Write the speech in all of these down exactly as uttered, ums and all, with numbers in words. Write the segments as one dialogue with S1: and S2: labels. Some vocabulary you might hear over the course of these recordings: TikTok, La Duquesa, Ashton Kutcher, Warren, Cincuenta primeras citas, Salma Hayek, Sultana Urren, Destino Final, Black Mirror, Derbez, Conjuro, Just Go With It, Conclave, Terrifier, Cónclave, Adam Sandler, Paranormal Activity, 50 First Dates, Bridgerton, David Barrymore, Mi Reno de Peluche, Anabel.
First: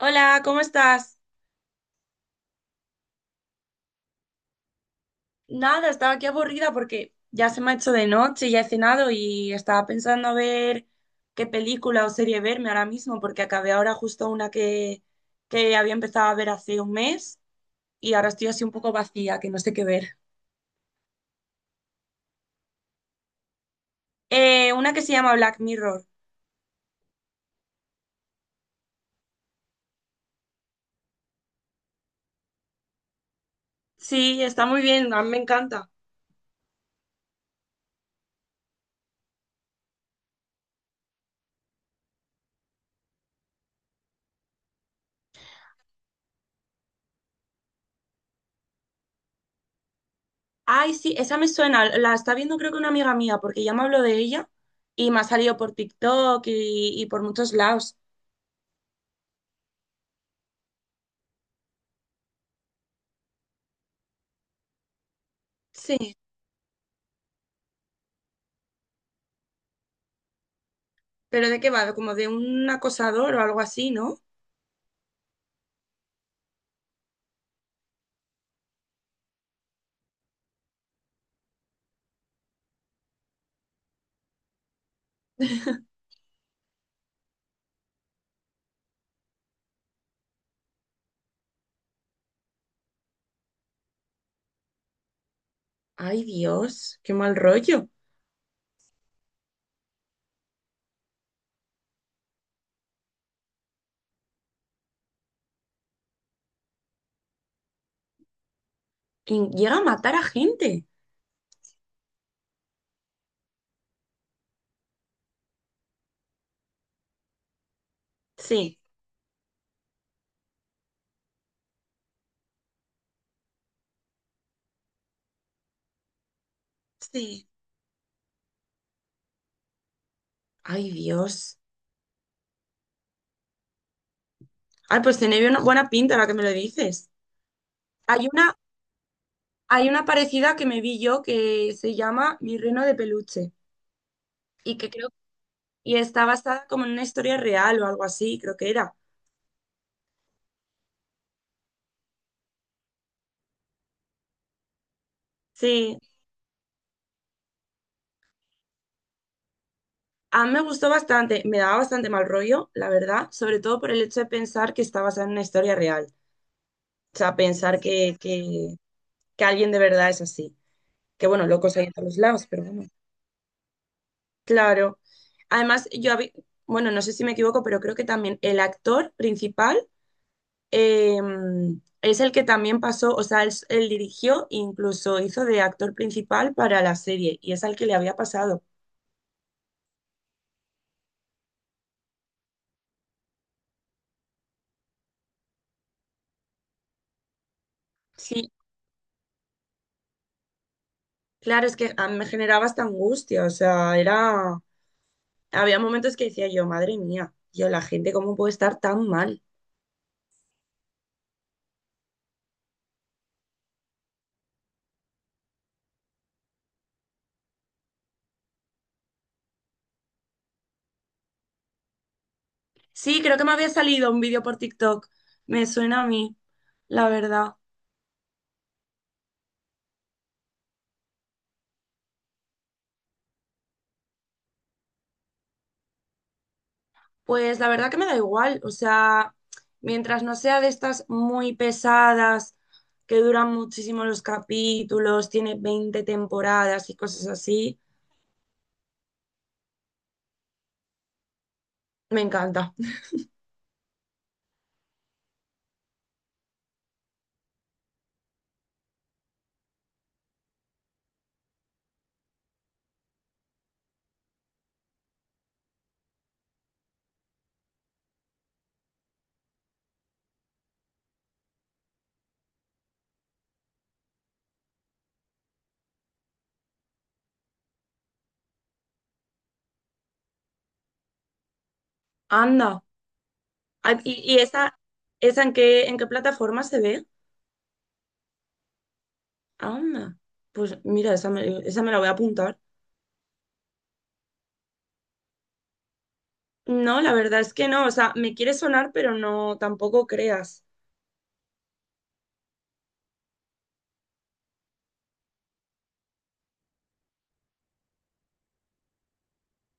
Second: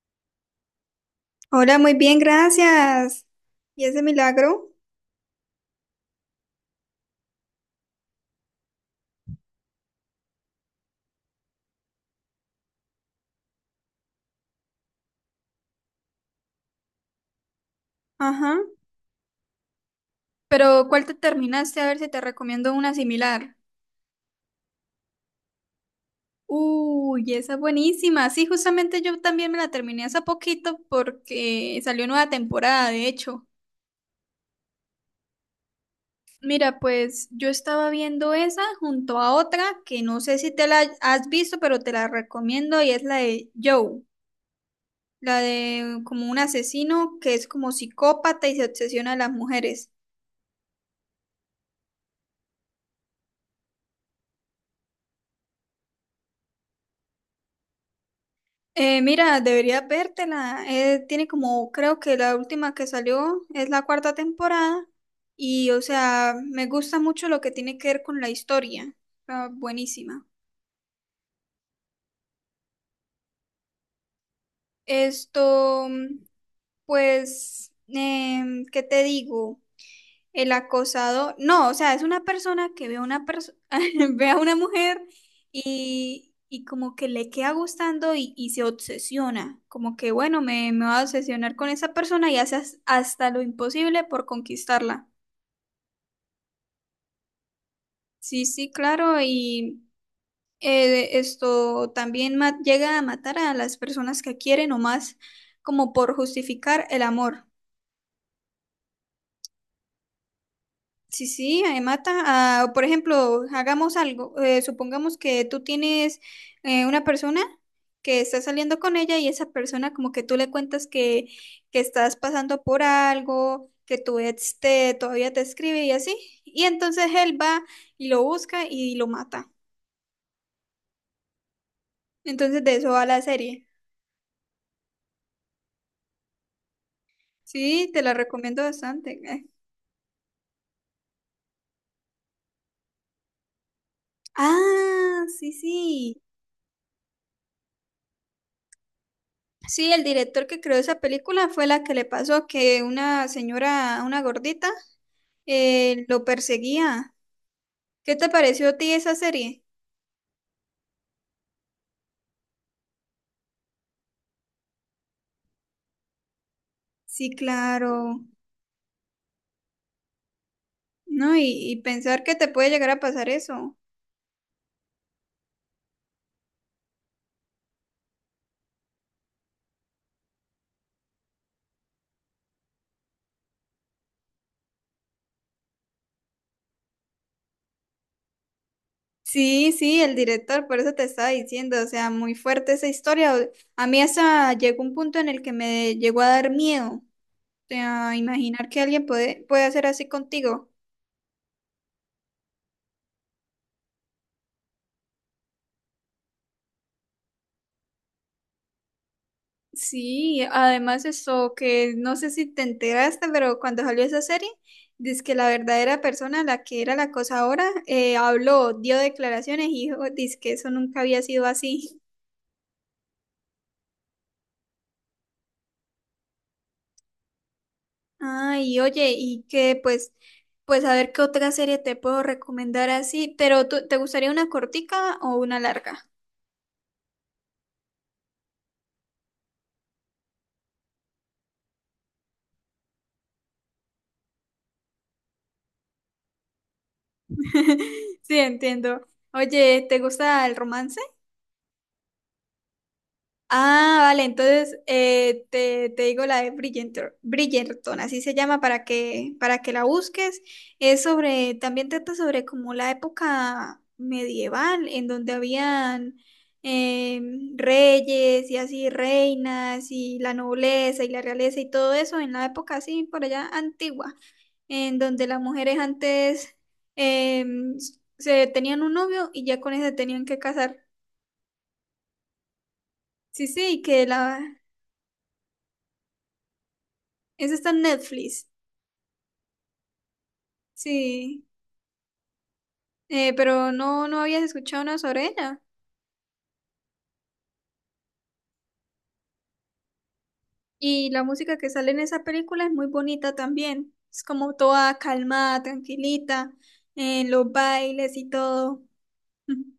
S1: Hola, ¿cómo estás?
S2: Hola, muy bien, gracias. ¿Y ese milagro?
S1: Nada, estaba aquí aburrida porque ya se me ha hecho de noche, ya he cenado y estaba pensando a ver qué película o serie verme ahora mismo porque acabé ahora justo una que, que había empezado a ver hace un mes y ahora estoy
S2: Ajá.
S1: así un poco vacía, que no sé qué ver.
S2: Pero ¿cuál te terminaste? A ver si te recomiendo una similar.
S1: Eh, una que se llama Black Mirror.
S2: Uy, esa es buenísima. Sí, justamente yo también me la terminé hace poquito porque salió nueva temporada, de hecho.
S1: Sí, está muy bien, a mí me encanta.
S2: Mira, pues yo estaba viendo esa junto a otra que no sé si te la has visto, pero te la recomiendo y es la de Joe, la de como un asesino que es como psicópata y se obsesiona a las mujeres.
S1: Ay, sí, esa me suena, la está viendo creo que una amiga mía porque ya me habló de ella y me ha salido por TikTok y, y por muchos lados.
S2: Eh, mira, deberías vértela. Eh, tiene como, creo que la última que salió es la cuarta temporada y, o
S1: Sí.
S2: sea, me gusta mucho lo que tiene que ver con la historia. Está buenísima.
S1: ¿Pero de qué va? Como de un acosador o algo así, ¿no?
S2: Esto, mm, pues, em, ¿qué te digo? El acosado, no, o sea, es una persona que ve a una perso- ve a una mujer y, y como que le queda gustando y, y se obsesiona, como que bueno, me, me va a obsesionar con esa persona y hace as- hasta lo imposible por conquistarla.
S1: Ay, Dios, qué mal rollo.
S2: Sí, sí, claro, y eh, esto también ma- llega a matar a las personas que quieren o más como por justificar el amor.
S1: Y llega a matar a gente.
S2: Sí, sí, eh, mata. Ah, por ejemplo, hagamos algo. Eh, supongamos que tú tienes eh, una persona que está saliendo
S1: Sí.
S2: con ella y esa persona como que tú le cuentas que, que estás pasando por algo, que tu ex te, todavía te escribe y así. Y entonces él
S1: Sí.
S2: va y lo busca y lo mata.
S1: Ay, Dios.
S2: Entonces de eso va la serie.
S1: Ay, pues tiene una buena pinta ahora que me lo dices.
S2: Sí, te la
S1: Hay una,
S2: recomiendo bastante. eh.
S1: hay una parecida que me vi yo que se llama Mi Reno de Peluche y que creo
S2: Ah, sí,
S1: y
S2: sí.
S1: está basada como en una historia real o algo así, creo que era.
S2: Sí, el director que creó esa película fue la que le pasó que una señora, una gordita,
S1: Sí,
S2: eh, lo perseguía. ¿Qué te pareció a ti esa serie?
S1: a mí me gustó bastante, me daba bastante mal rollo, la verdad, sobre todo por el hecho de pensar que está basada en una historia real. O
S2: Sí,
S1: sea, pensar que,
S2: claro.
S1: que, que alguien de verdad es así. Que
S2: No,
S1: bueno,
S2: y,
S1: locos
S2: y
S1: hay en todos
S2: pensar que te
S1: lados, pero
S2: puede
S1: bueno,
S2: llegar a pasar eso.
S1: claro. Además, yo, habí- bueno, no sé si me equivoco, pero creo que también el actor principal eh, es el que también pasó, o sea, él, él dirigió, incluso hizo de actor principal para la serie, y es al que le había pasado.
S2: Sí, sí, el director, por eso te estaba diciendo, o sea, muy fuerte esa historia. O- A mí hasta llegó un punto en el que me llegó a dar miedo, o sea,
S1: Sí,
S2: imaginar que alguien puede, puede hacer así contigo.
S1: claro, es que a mí me generaba esta angustia, o sea, era, había momentos que decía yo, madre mía, yo, la gente, ¿cómo puede estar tan mal?
S2: Sí, además eso que no sé si te enteraste, pero cuando salió esa serie, dice que la verdadera persona, la que era la acosadora, eh, habló, dio declaraciones y dijo, dice que eso nunca había sido así.
S1: Sí, creo que me había salido un vídeo por TikTok. Me suena a mí, la verdad.
S2: Ay, oye, y que pues, pues a ver qué otra serie te puedo recomendar así, pero tú- ¿te gustaría una cortica o una larga?
S1: Pues la verdad que me da igual. O sea, mientras no sea de estas muy pesadas, que duran muchísimo los capítulos, tiene veinte temporadas y cosas así,
S2: Sí, entiendo. Oye, ¿te gusta el romance?
S1: me encanta.
S2: Ah, vale, entonces eh, te, te digo la de Bridgerton, Bridgerton, así se llama para que, para que la busques. Es sobre, también trata sobre como la época medieval, en donde habían em, reyes y así reinas y la nobleza y la realeza y todo eso, en la época así por allá antigua, en donde las mujeres antes em, se tenían un novio y ya con ese tenían que casar.
S1: Anda.
S2: Sí, sí,
S1: Ah,
S2: que
S1: ¿Y, y
S2: la...
S1: esa, esa en qué, en qué plataforma se ve?
S2: Eso está en Netflix.
S1: Anda. Pues mira, esa
S2: Sí,
S1: me, esa me la voy a apuntar.
S2: eh, pero no, no habías escuchado nada sobre ella.
S1: No, la verdad es que no. O sea, me quiere sonar, pero no, tampoco creas.
S2: Y la música que sale en esa película es muy bonita también. Es como toda calmada, tranquilita, en los bailes y todo.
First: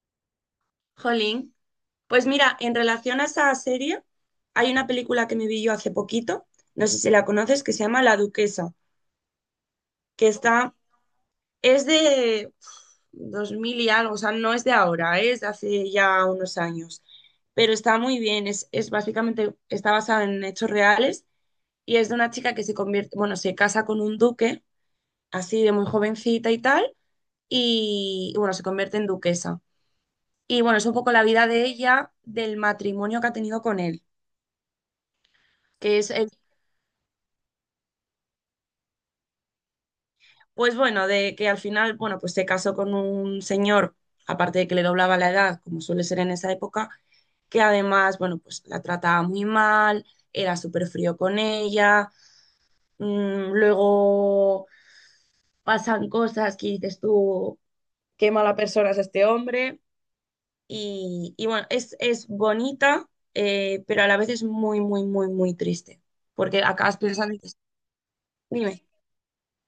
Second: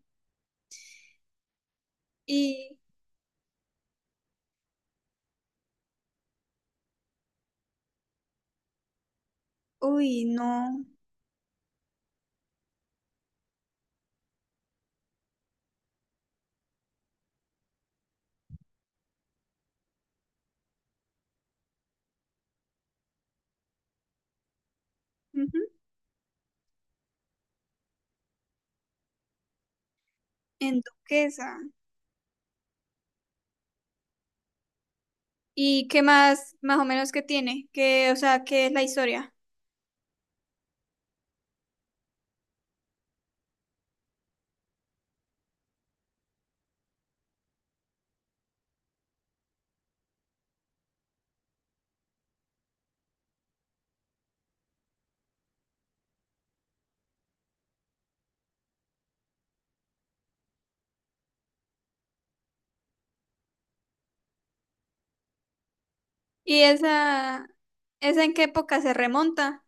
S1: Jolín. Pues mira, en
S2: Y,
S1: relación a esa serie, hay una película que me vi yo hace poquito, no sé si la conoces, que se llama La Duquesa,
S2: uy,
S1: que está,
S2: no.
S1: es de uf, dos mil y algo, o sea, no es de ahora, ¿eh? Es de hace ya unos años, pero está muy bien, es, es básicamente, está basada en hechos reales y es de una chica que se convierte, bueno, se casa con un duque,
S2: Ujú,
S1: así de muy jovencita y tal, y bueno, se convierte en duquesa. Y bueno,
S2: en
S1: es un poco la vida
S2: Duquesa.
S1: de ella, del matrimonio que ha tenido con él
S2: ¿Y
S1: que
S2: qué
S1: es el
S2: más, más o menos, que tiene? ¿Que, o sea, qué es la historia?
S1: Pues bueno, de que al final, bueno, pues se casó con un señor, aparte de que le doblaba la edad, como suele ser en esa época, que además, bueno, pues la trataba muy mal, era súper frío con ella, mm, luego pasan cosas que dices tú, qué mala persona es este hombre, y, y bueno, es, es bonita, eh, pero a la vez es muy, muy, muy, muy triste,
S2: ¿Y
S1: porque acabas pensando, y
S2: esa,
S1: dices,
S2: esa en qué época
S1: dime.
S2: se remonta?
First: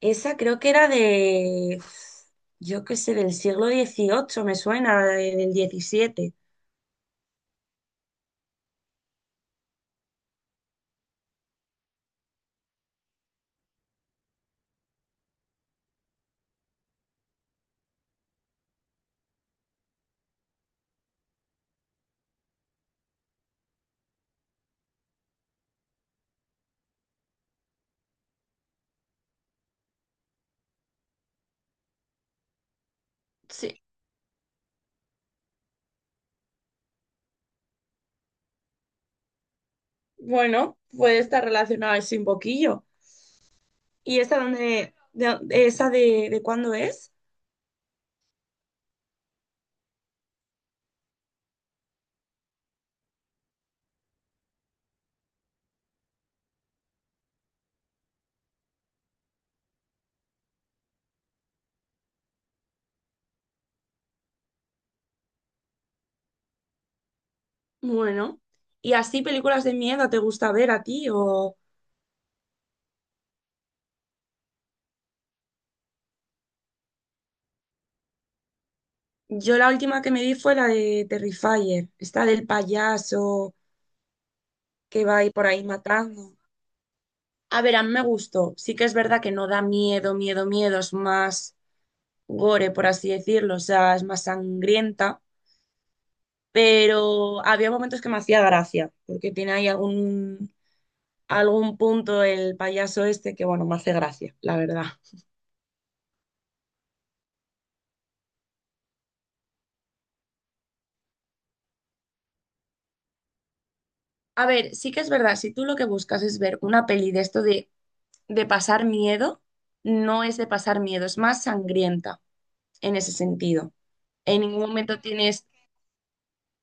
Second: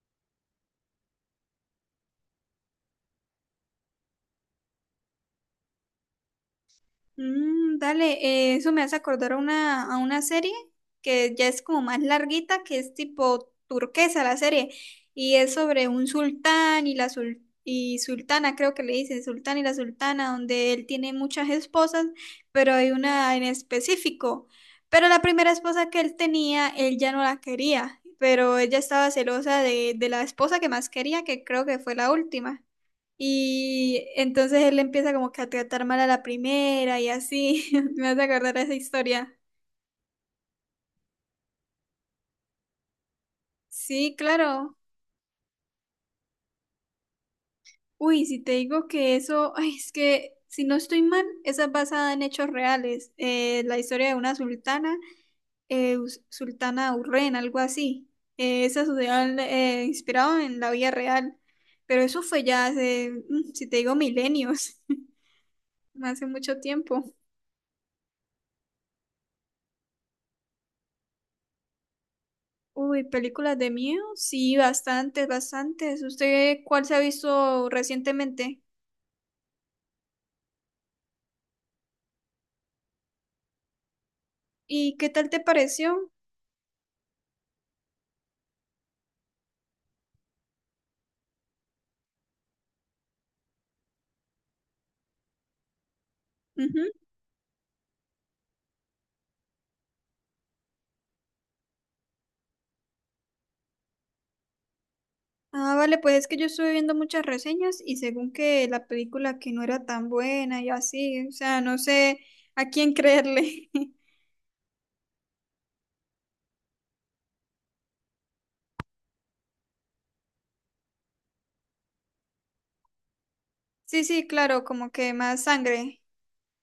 S1: Esa creo que era de, yo qué sé, del siglo dieciocho me suena, de- del diecisiete.
S2: Mm, dale, eh, eso me hace acordar a una, a una serie que ya es como más larguita, que es tipo turquesa la serie, y es sobre un sultán y la sul- y sultana, creo que le dicen, sultán y la sultana, donde él tiene muchas esposas, pero hay una en específico. Pero la primera esposa que él tenía, él ya no la quería, pero ella estaba celosa de, de la esposa que más quería, que creo que fue la última.
S1: Sí.
S2: Y entonces él empieza como que a tratar mal a la primera y así. Me vas a acordar a esa historia.
S1: Bueno, puede estar relacionada ese un poquillo.
S2: Sí,
S1: ¿Y esa
S2: claro.
S1: dónde, de, de- esa de, de cuándo es?
S2: Uy, si te digo que eso, ay, es que si no estoy mal, esa es basada en hechos reales. Eh, la historia de una sultana, eh, us- Sultana Urren, algo así. Eh, esa sucedió en- eh, inspirado en la vida real. Pero eso fue ya hace, mm, si te digo, milenios, hace mucho tiempo.
S1: Bueno, ¿y así películas de miedo te gusta ver a ti? O
S2: Uy, películas de miedo, sí, bastantes, bastantes. ¿Usted cuál se ha visto recientemente?
S1: yo la última que me vi fue la de Terrifier, esta del payaso
S2: ¿Y
S1: que
S2: qué
S1: va ahí
S2: tal te
S1: por ahí
S2: pareció?
S1: matando. A ver, a mí me gustó. Sí que es verdad que no da miedo, miedo, miedo, es más, gore, por así decirlo, o sea, es más sangrienta,
S2: Ujú.
S1: pero había momentos que me hacía gracia, porque tiene ahí algún, algún punto el payaso este que, bueno, me hace gracia, la verdad.
S2: Ah, vale, pues es que yo estuve viendo muchas reseñas y según que la película que no era tan buena y así, o sea, no sé a quién creerle.
S1: A ver, sí que es verdad, si tú lo que buscas es ver una peli de esto de, de pasar miedo, no es de pasar miedo, es más sangrienta en ese sentido.
S2: Sí, sí,
S1: En ningún
S2: claro, como
S1: momento
S2: que más
S1: tienes
S2: sangre.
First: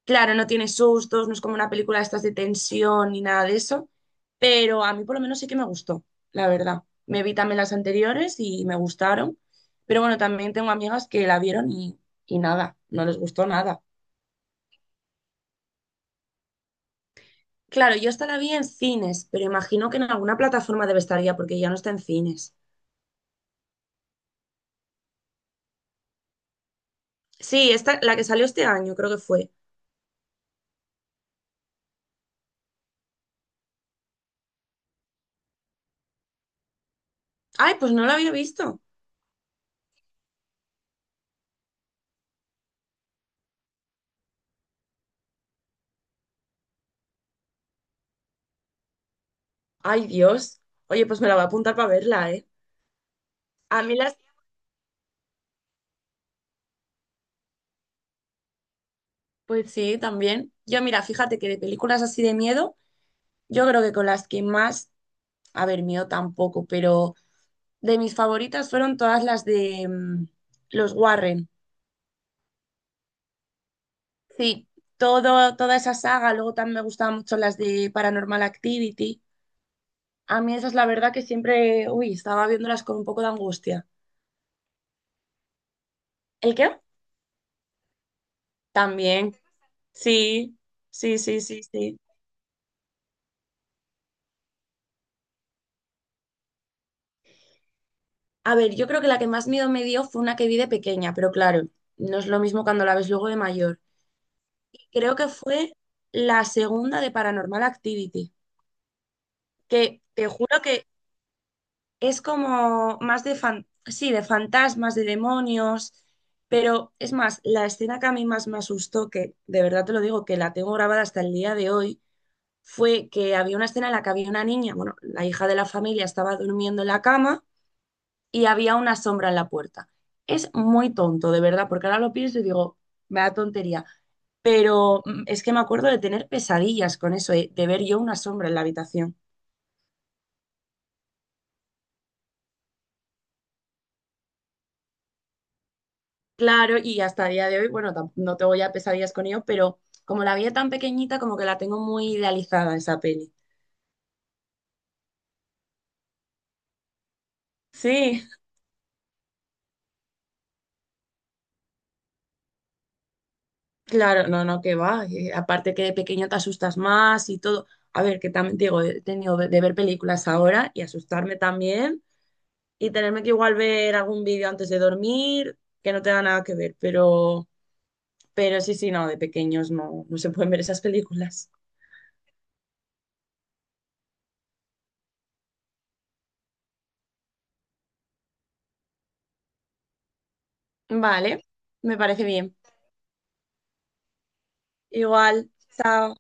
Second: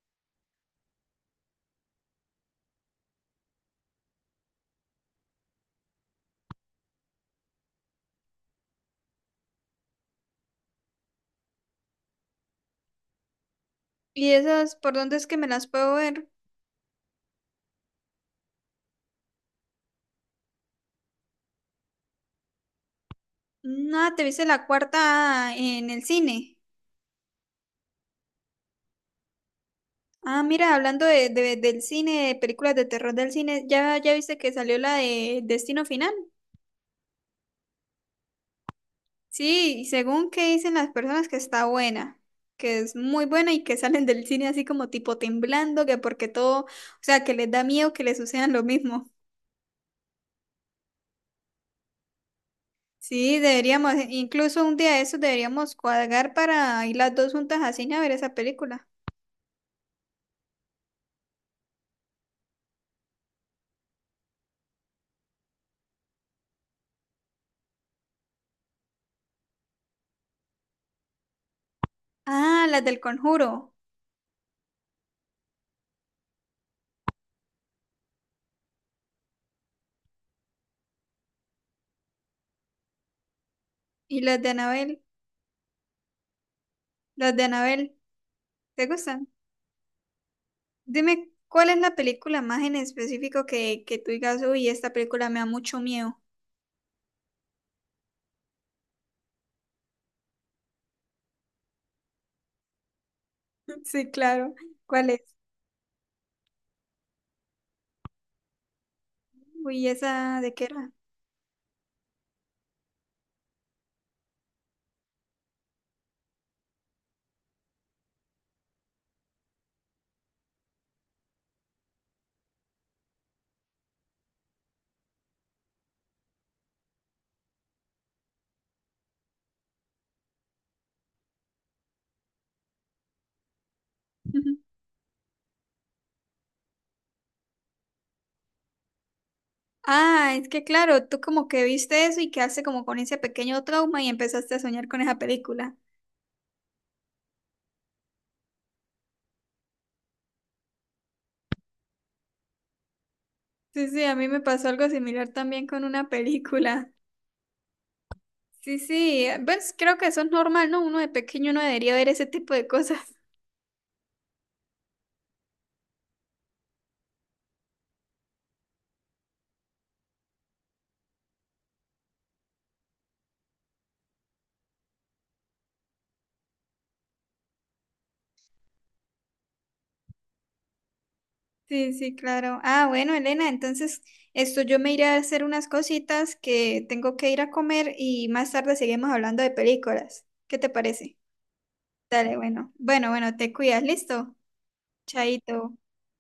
S1: claro, no tiene sustos, no es como una película de estas de tensión ni nada de eso, pero a mí por lo menos sí que me gustó, la verdad. Me vi también las anteriores y me gustaron, pero bueno, también tengo amigas que la vieron y, y nada, no les gustó nada.
S2: ¿Y esas por dónde es que me las puedo ver?
S1: Claro, yo esta la vi en cines, pero imagino que en alguna plataforma debe estar ya porque ya no está en cines.
S2: No, te viste la cuarta en el cine.
S1: Sí, esta, la que salió este año creo que fue.
S2: Ah, mira, hablando de, de- del cine, de películas de terror del cine, ¿ya, ya viste que salió la de Destino Final?
S1: Ay, pues no la había visto.
S2: Sí, y según que dicen las personas que está buena, que es muy buena y que salen del cine así como tipo temblando, que porque todo, o sea, que les da miedo que les sucedan lo mismo.
S1: Ay, Dios. Oye, pues me la voy a apuntar para verla, ¿eh?
S2: Sí,
S1: A
S2: deberíamos,
S1: mí las...
S2: incluso un día de esos deberíamos cuadrar para ir las dos juntas a cine a ver esa película.
S1: Pues sí, también. Yo, mira, fíjate que de películas así de miedo... Yo creo que con las que más, a ver, mío tampoco, pero de mis favoritas fueron todas las de mm, los Warren.
S2: Ah, las del Conjuro
S1: Sí, todo, toda esa saga, luego también me gustaban mucho las de Paranormal Activity. A mí esas, la verdad, que siempre, uy, estaba viéndolas con un poco de angustia.
S2: y las de Anabel,
S1: ¿El qué?
S2: las de Anabel, ¿te gustan?
S1: También, sí, sí,
S2: Dime,
S1: sí, sí,
S2: ¿cuál es la
S1: sí.
S2: película más en específico que, que tú digas, uy, esta película me da mucho miedo?
S1: A ver, yo creo que la que más miedo me dio fue una que vi de pequeña, pero claro, no es lo mismo cuando la ves luego de mayor.
S2: Sí, claro. ¿Cuál
S1: Creo
S2: es?
S1: que fue la segunda de Paranormal Activity.
S2: Uy,
S1: Que te
S2: ¿esa de
S1: juro
S2: qué
S1: que
S2: era?
S1: es como más de fan, sí, de fantasmas, de demonios, pero es más, la escena que a mí más me asustó, que de verdad te lo digo, que la tengo grabada hasta el día de hoy, fue que había una escena en la que había una niña, bueno, la hija de la familia estaba durmiendo en la cama y había una sombra en la puerta. Es muy tonto, de verdad, porque ahora lo pienso y digo, me da tontería. Pero mm, es que me acuerdo de tener pesadillas con eso, eh, de ver yo una sombra en la habitación.
S2: Ah, es que claro, tú como que viste eso y quedaste como con ese pequeño trauma y empezaste a soñar con esa película.
S1: Claro, y hasta el día de hoy, bueno, tam- no tengo ya pesadillas con ello, pero como la vi tan pequeñita, como que la tengo muy idealizada esa peli.
S2: Sí, sí, a mí me pasó algo similar también con una película.
S1: Sí,
S2: Sí, sí, eh, pues creo que eso es normal, ¿no? Uno de pequeño no debería ver ese tipo de cosas.
S1: claro, no, no, que va. eh, aparte que de pequeño te asustas más y todo. A ver, que también te digo, he tenido de, de ver películas ahora y asustarme también y tenerme que igual ver algún vídeo antes de dormir, que no te da nada que ver, pero, pero sí, sí, no, de pequeños no, no se pueden ver esas películas.
S2: Sí, sí, claro. Ah, bueno, Elena, entonces esto yo me iré a hacer unas cositas que tengo que ir a comer y más tarde seguimos hablando de películas. ¿Qué te parece?
S1: Vale, me parece
S2: Dale,
S1: bien.
S2: bueno. Bueno, bueno, te cuidas, listo.
S1: Igual,
S2: Chaito.
S1: chao.